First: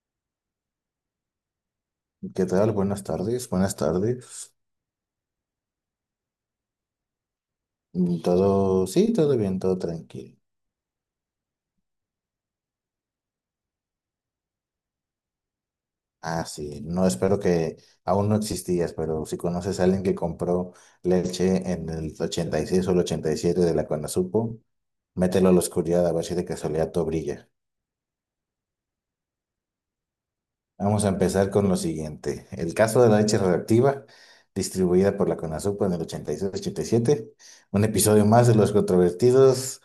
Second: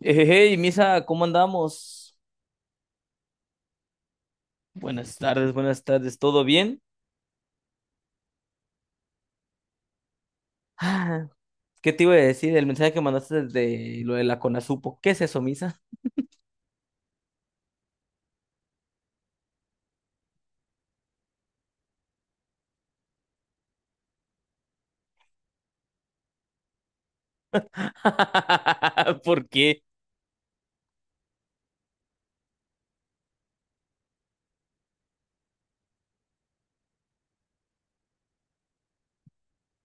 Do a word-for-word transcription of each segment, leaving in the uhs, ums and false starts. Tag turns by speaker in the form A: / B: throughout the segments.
A: Eh, Hey, Misa, ¿cómo andamos?
B: ¿Qué tal? Buenas tardes, buenas tardes.
A: Buenas tardes, buenas tardes, ¿todo bien?
B: Mm, Todo, sí, todo bien, todo tranquilo.
A: Ah, ¿qué te iba a decir? El mensaje que mandaste de lo de la Conasupo. ¿Qué es eso, Misa?
B: Ah, sí, no espero que aún no existías, pero si conoces a alguien que compró leche en el ochenta y seis o el ochenta y siete de la Conasupo, mételo a la oscuridad a ver si de casualidad todo brilla.
A: ¿Por qué?
B: Vamos a empezar con lo siguiente. El caso de la leche radioactiva, distribuida por la CONASUPO en el ochenta ochenta y seis y siete, un episodio más de los controvertidos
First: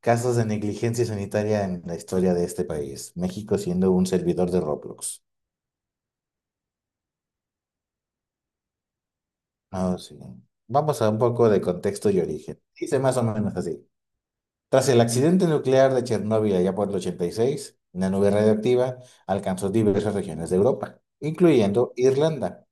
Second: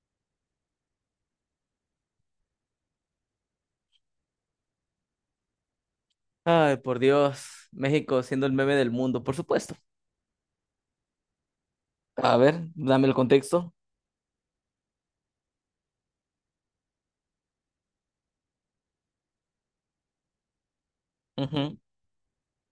B: casos de negligencia sanitaria en la historia de este país, México siendo un servidor de Roblox.
A: Ay, por Dios. México siendo el meme del mundo, por supuesto.
B: Ah, sí. Vamos a un poco de contexto y
A: A
B: origen.
A: ver,
B: Dice
A: dame el
B: más o menos
A: contexto.
B: así. Tras el accidente nuclear de Chernóbil allá por el ochenta y seis, una nube radioactiva alcanzó diversas regiones de Europa,
A: Ujú.
B: incluyendo Irlanda.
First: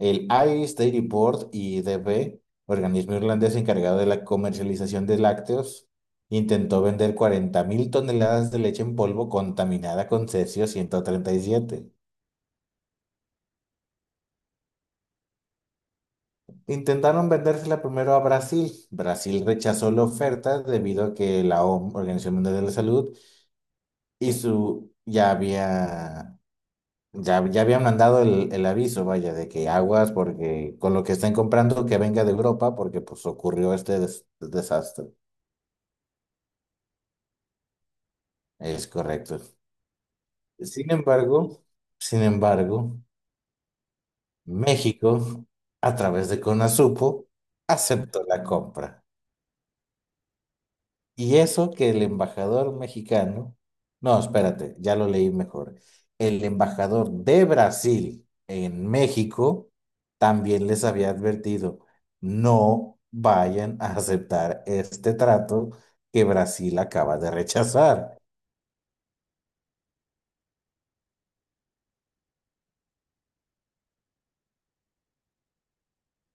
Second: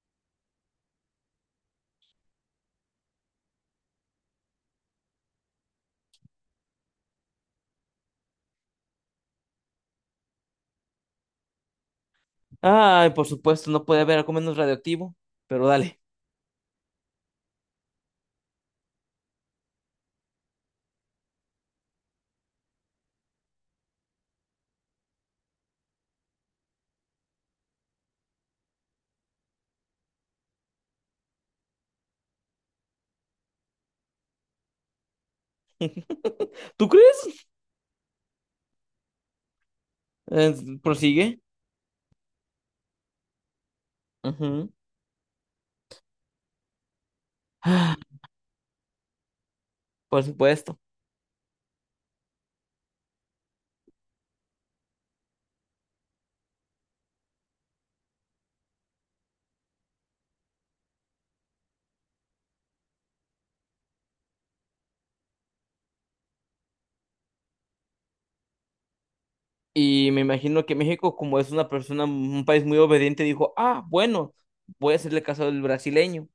B: El Irish Dairy Board, I D B, organismo irlandés encargado de la comercialización de lácteos, intentó vender cuarenta mil toneladas de leche en polvo contaminada con cesio ciento treinta y siete.
A: Ay, por supuesto, no puede haber algo menos radioactivo, pero dale.
B: Intentaron vendérsela primero a Brasil. Brasil rechazó la oferta debido a que la O M S, Organización Mundial de la Salud, y su ya había ya, ya habían mandado el, el aviso, vaya, de que aguas porque con lo que están comprando que venga de Europa porque pues ocurrió este des- desastre.
A: ¿Tú crees?
B: Es correcto.
A: Eh,
B: Sin
A: prosigue.
B: embargo, sin embargo,
A: Ujú.
B: México, a través de CONASUPO,
A: Ah,
B: aceptó la compra.
A: por supuesto.
B: Y eso que el embajador mexicano, no, espérate, ya lo leí mejor. El embajador de Brasil en México también les había advertido, no vayan a aceptar este trato que Brasil acaba de rechazar.
A: Y me imagino que México, como es una persona, un país muy obediente, dijo, ah, bueno, voy a hacerle caso al brasileño.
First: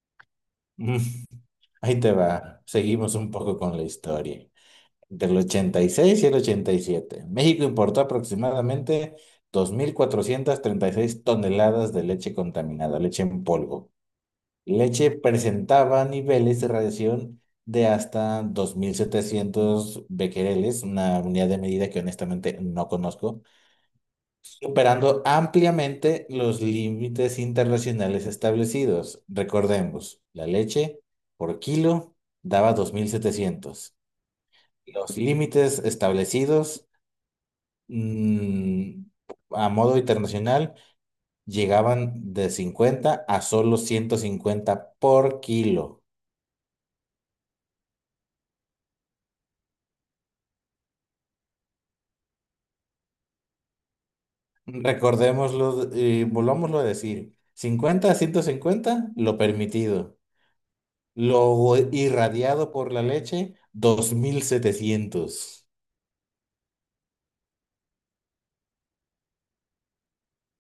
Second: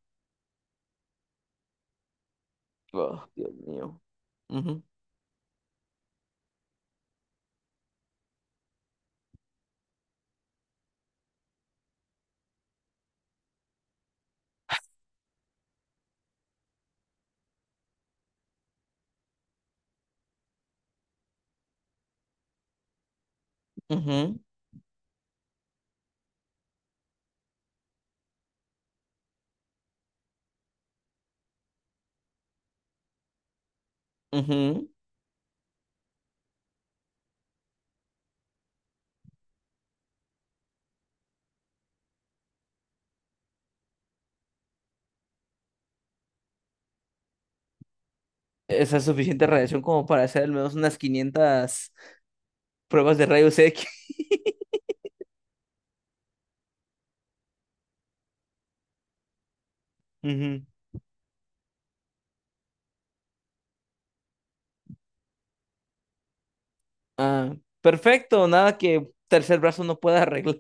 B: Ahí te va. Seguimos
A: Oh,
B: un
A: Dios
B: poco con la
A: mío.
B: historia.
A: Ujú,
B: Entre el ochenta y seis y seis y el ochenta y siete, México importó aproximadamente dos mil cuatrocientas treinta y seis toneladas de leche contaminada, leche en polvo. Leche presentaba niveles de radiación de hasta dos mil setecientos becquereles, una unidad de medida que honestamente no conozco,
A: ujú,
B: superando ampliamente los límites internacionales establecidos. Recordemos, la leche por kilo daba dos mil setecientos.
A: ujú.
B: Los límites establecidos mm, a modo internacional llegaban de cincuenta a solo ciento cincuenta por kilo.
A: Esa es suficiente radiación como para hacer al menos unas quinientas pruebas de rayos X.
B: Recordémoslo y volvámoslo a decir, cincuenta a ciento cincuenta lo permitido.
A: Ujú.
B: Lo irradiado por la leche, dos mil setecientos.
A: Ah, perfecto, nada que tercer brazo no pueda arreglar.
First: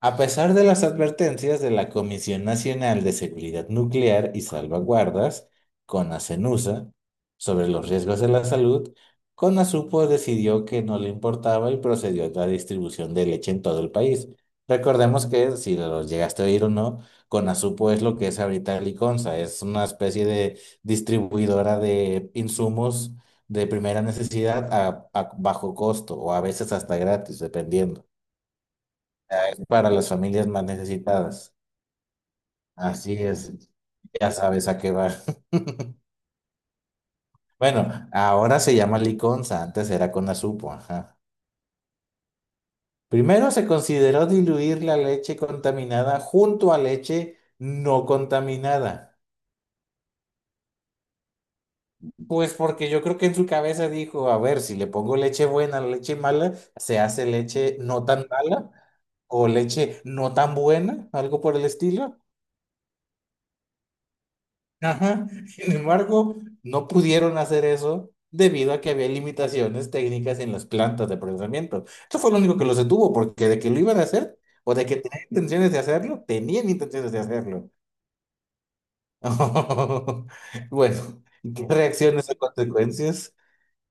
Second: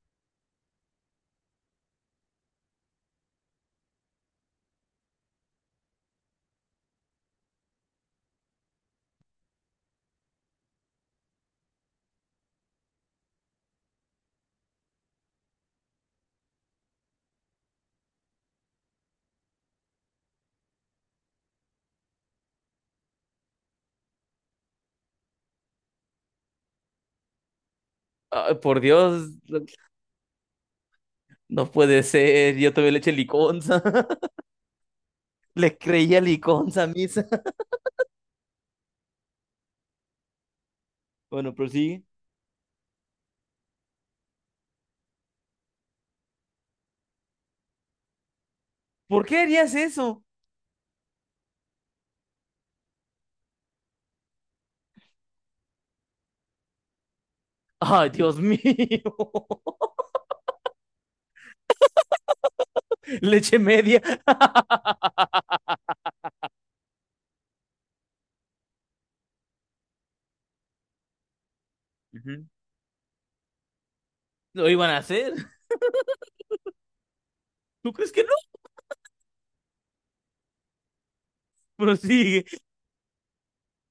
B: A pesar de las advertencias de la Comisión Nacional de Seguridad Nuclear y Salvaguardas, CONACENUSA, sobre los riesgos de la salud, CONASUPO decidió que no le importaba y procedió a la distribución de leche en todo el país. Recordemos que, si lo llegaste a oír o no, CONASUPO es lo que es ahorita Liconza, es una especie de distribuidora de insumos de primera necesidad a a bajo costo o a veces hasta gratis, dependiendo
A: Ay, por Dios,
B: es para las familias más necesitadas.
A: no puede ser. Yo también le eché
B: Así es,
A: liconza.
B: ya sabes a qué va.
A: Le creía liconza a misa.
B: Bueno, ahora se llama liconza, antes era Conasupo. Ajá.
A: Bueno, pero sí.
B: Primero se consideró diluir la leche contaminada junto a leche no contaminada.
A: ¿Por qué harías eso?
B: Pues porque yo creo que en su cabeza dijo, a ver, si le pongo leche buena a la leche mala, se hace leche no
A: Ay,
B: tan
A: Dios
B: mala
A: mío.
B: o leche no tan buena, algo por el estilo.
A: Leche media.
B: Ajá. Sin embargo, no pudieron hacer eso debido a que había limitaciones técnicas en las plantas de procesamiento. Eso fue lo
A: Ujú.
B: único que los detuvo, porque de que lo iban a hacer
A: Lo
B: o de
A: iban
B: que
A: a
B: tenían
A: hacer.
B: intenciones de hacerlo, tenían intenciones de hacerlo.
A: ¿Tú crees que no?
B: Bueno, ¿qué reacciones o
A: Prosigue.
B: consecuencias?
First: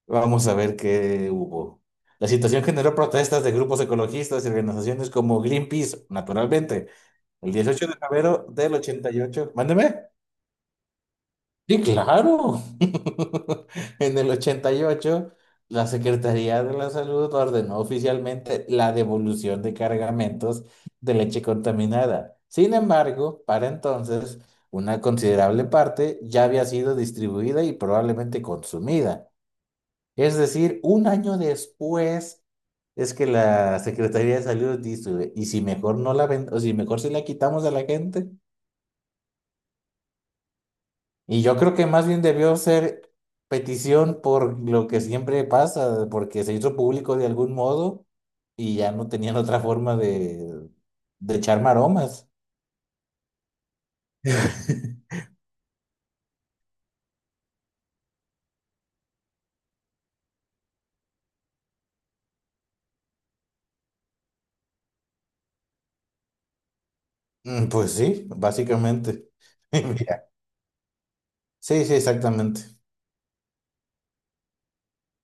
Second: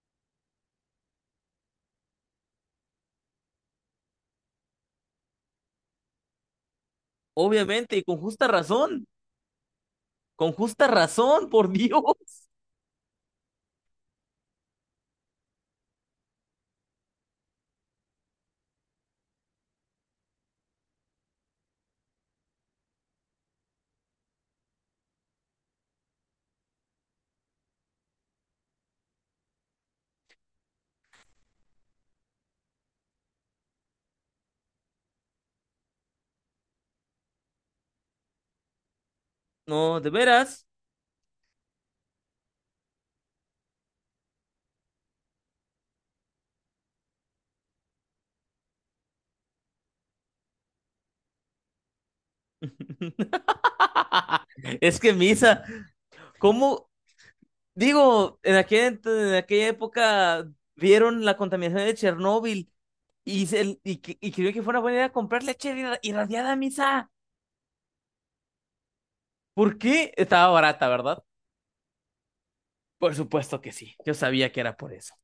B: Vamos a ver qué hubo. La situación generó protestas de grupos ecologistas y organizaciones como Greenpeace, naturalmente, el dieciocho de
A: Obviamente, y con justa
B: febrero del
A: razón.
B: ochenta y ocho. Mándeme.
A: Con justa razón, por
B: Sí,
A: Dios.
B: claro. En el ochenta y ocho, la Secretaría de la Salud ordenó oficialmente la devolución de cargamentos de leche contaminada. Sin embargo, para entonces, una considerable parte ya había sido distribuida y probablemente consumida. Es decir, un año después es que la Secretaría de Salud dice, ¿y si mejor no la ven, o si mejor si la quitamos a la gente?
A: No, de veras.
B: Y yo creo que más bien debió ser petición por lo que siempre pasa, porque se hizo público de algún modo y ya no tenían otra forma de, de echar maromas.
A: Es que misa, ¿cómo? Digo, en aquel, en aquella época vieron la contaminación de Chernóbil y, se, y, que- y creyó que fuera buena idea comprar leche irra- irradiada, misa.
B: Mm, Pues sí, básicamente.
A: ¿Por qué?
B: Mira,
A: Estaba barata, ¿verdad?
B: sí, sí, exactamente.
A: Por supuesto que sí. Yo sabía que era por eso.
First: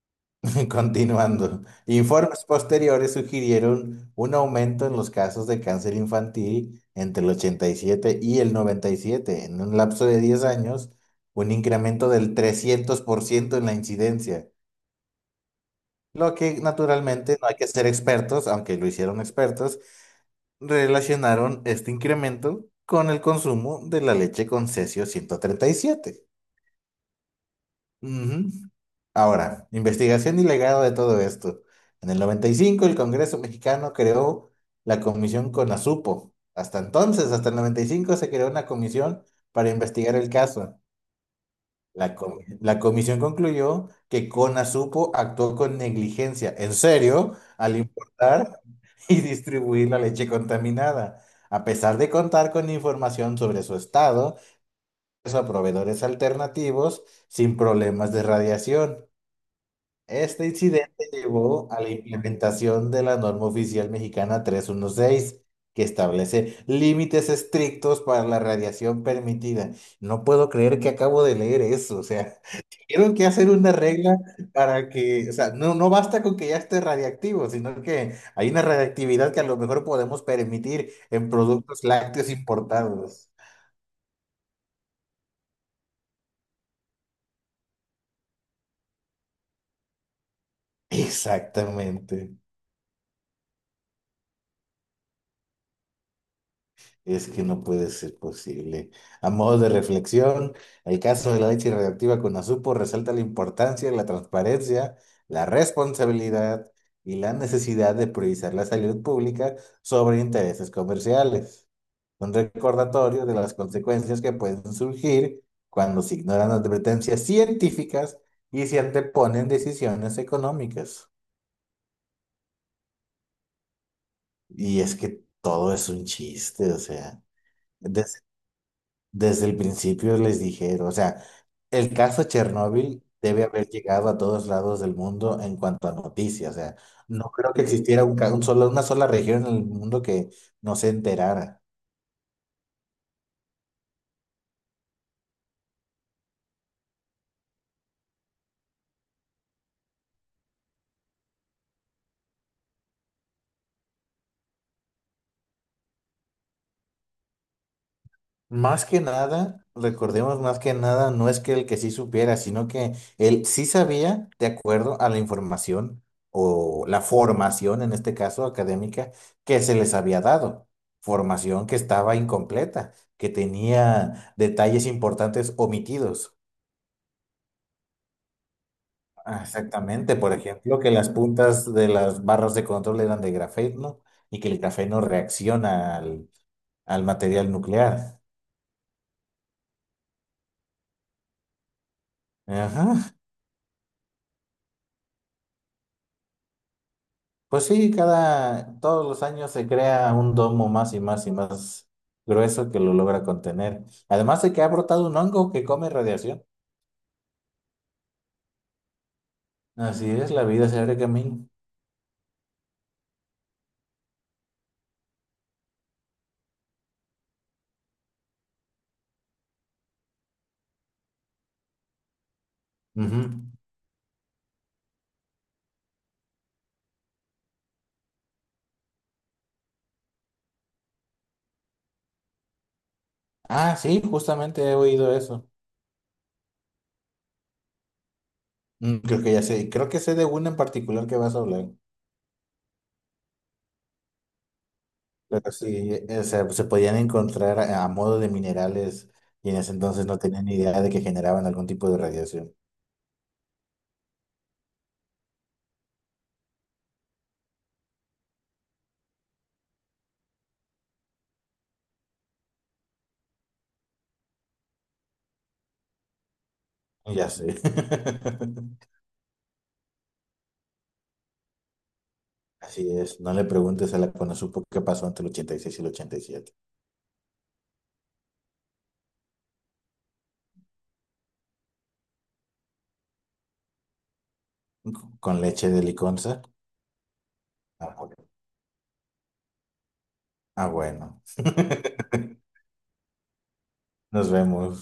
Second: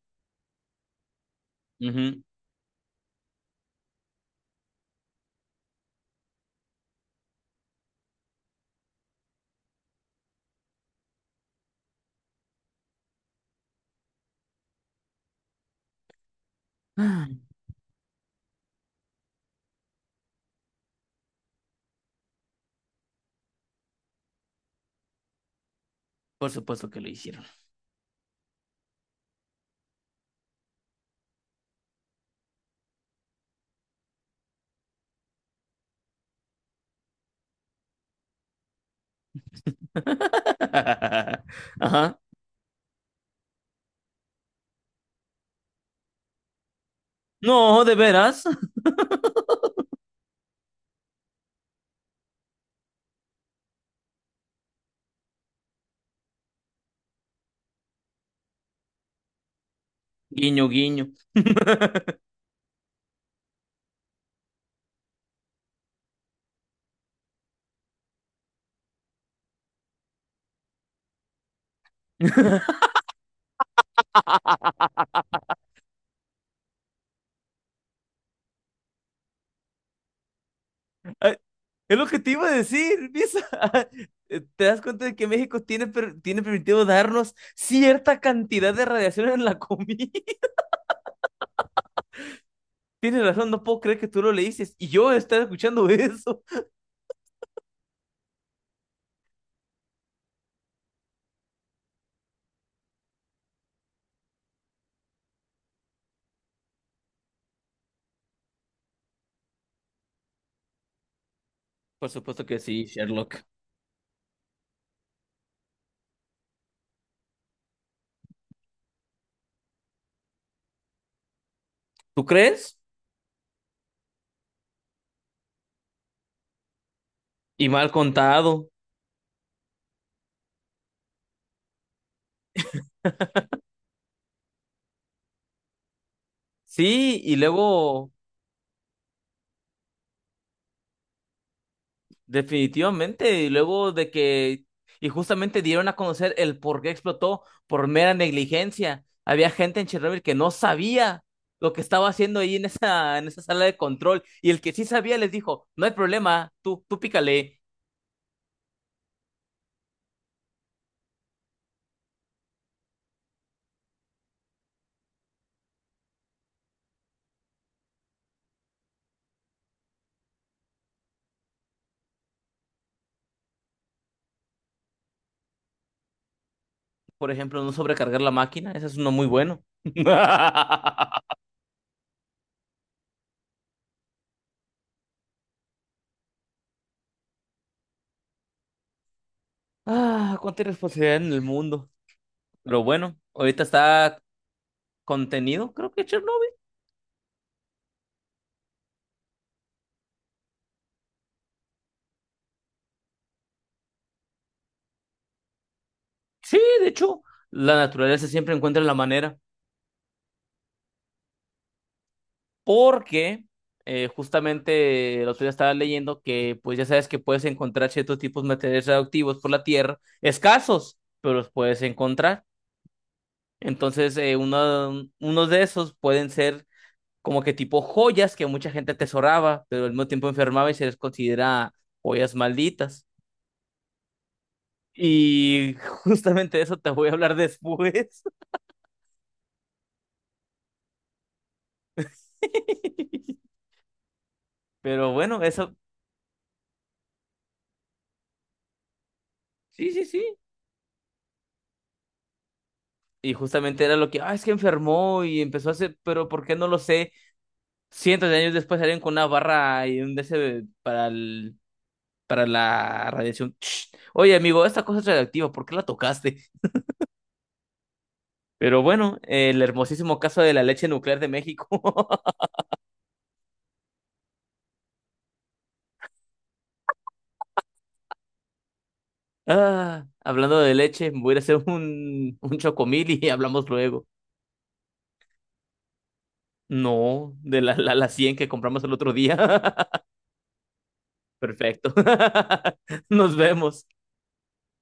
B: Continuando.
A: Ujú.
B: Informes posteriores sugirieron un aumento en los casos de cáncer infantil entre el ochenta y siete y el noventa y siete. En un lapso de diez años, un incremento del trescientos por ciento en la incidencia. Lo que naturalmente no hay que ser expertos, aunque lo hicieron expertos, relacionaron este incremento con el consumo de la leche con cesio ciento treinta y siete.
A: Por supuesto que lo hicieron.
B: Ujú. Ahora, investigación y legado de todo esto. En el noventa y cinco el Congreso mexicano creó la comisión CONASUPO. Hasta entonces, hasta el noventa y cinco se creó una comisión para investigar el caso.
A: Ajá.
B: La, com- la comisión concluyó que Conasupo actuó con negligencia, en serio, al
A: No, de veras.
B: importar y distribuir la leche contaminada, a pesar de contar con información sobre su estado, a proveedores alternativos sin problemas de radiación. Este
A: Guiño, guiño.
B: incidente llevó a la implementación de la norma oficial mexicana trescientos dieciséis, que establece límites estrictos para la radiación permitida. No puedo creer que acabo de leer eso, o sea. Tienen que hacer una regla para que, o sea, no, no basta con que ya esté radiactivo, sino que hay una radiactividad que a lo mejor podemos permitir en
A: Ay,
B: productos
A: es lo que
B: lácteos
A: te iba a decir,
B: importados.
A: Misa. ¿Te das cuenta de que México tiene, per- tiene permitido darnos cierta cantidad de radiación en la comida?
B: Exactamente.
A: Tienes razón, no puedo creer que tú lo le dices y yo estar escuchando eso.
B: Es que no puede ser posible. A modo de reflexión, el caso de la leche radioactiva con Azupo resalta la importancia, de la transparencia, la responsabilidad y la necesidad de priorizar la salud pública sobre intereses comerciales.
A: Por
B: Un
A: supuesto que sí,
B: recordatorio de
A: Sherlock.
B: las consecuencias que pueden surgir cuando se ignoran advertencias científicas y se anteponen decisiones económicas.
A: ¿Tú crees?
B: Y es que todo es un chiste, o sea.
A: Y mal contado.
B: Desde el principio les dijeron, o sea, el caso Chernóbil debe haber llegado a todos lados del mundo en cuanto a noticias, o sea,
A: Sí,
B: no
A: y
B: creo que existiera
A: luego
B: un, ca- un solo- una sola región en el mundo que no se enterara.
A: definitivamente, y luego de que, y justamente dieron a conocer el por qué explotó por mera negligencia. Había gente en Chernobyl que no sabía lo que estaba haciendo ahí en esa, en esa sala de control, y el que sí sabía les dijo, no hay problema, tú, tú pícale,
B: Más que nada, recordemos más que nada, no es que el que sí supiera, sino que él sí sabía de acuerdo a la información o la formación, en este caso académica, que se les había dado. Formación que estaba incompleta, que tenía detalles importantes omitidos.
A: por ejemplo, no sobrecargar la máquina, ese es uno muy
B: Ah,
A: bueno.
B: exactamente, por ejemplo, que las puntas de las barras de control eran de grafeno y que el grafeno reacciona al, al material nuclear.
A: Ah, cuánta irresponsabilidad en el mundo. Pero
B: Ajá.
A: bueno, ahorita está contenido, creo que Chernobyl.
B: Pues sí, cada, todos los años se crea un domo más y más y más grueso que lo logra contener. Además de que ha brotado un hongo que come radiación.
A: Sí, de hecho, la naturaleza siempre encuentra la manera.
B: Así es, la vida se abre camino.
A: Porque eh, justamente el otro día estaba leyendo que pues ya sabes que puedes encontrar ciertos tipos de materiales radioactivos por la Tierra, escasos, pero los puedes encontrar.
B: Ujú.
A: Entonces, eh, uno, unos de esos pueden ser como que tipo joyas que mucha gente atesoraba, pero al mismo tiempo enfermaba y se les considera joyas malditas.
B: Ah, sí, justamente he oído eso.
A: Y justamente de eso te voy a hablar después.
B: Mm, Creo que ya sé, creo que sé de una en particular que vas a hablar.
A: Pero bueno,
B: Pero
A: eso,
B: sí, eh, o sea, se podían encontrar a, a modo de minerales y en ese
A: sí, sí,
B: entonces no
A: sí.
B: tenían ni idea de que generaban algún tipo de radiación.
A: Y justamente era lo que, ah, es que enfermó y empezó a hacer, pero ¿por qué no lo sé? Cientos de años después salieron con una barra y un D C para el, para la radiación. Oye, amigo, esta cosa es radioactiva, ¿por qué la tocaste?
B: Ya sé.
A: Pero bueno, el hermosísimo caso de la leche nuclear de México.
B: Así es, no le preguntes a la Conosupo qué pasó entre el ochenta y seis y el ochenta y siete.
A: Ah, hablando de leche, voy a ir a hacer un, un chocomil y hablamos luego.
B: Con leche de liconza.
A: No, de la,
B: Ah,
A: la, la
B: bueno.
A: cien que compramos el otro día.
B: Ah, bueno.
A: Perfecto. Nos vemos.
B: Nos vemos.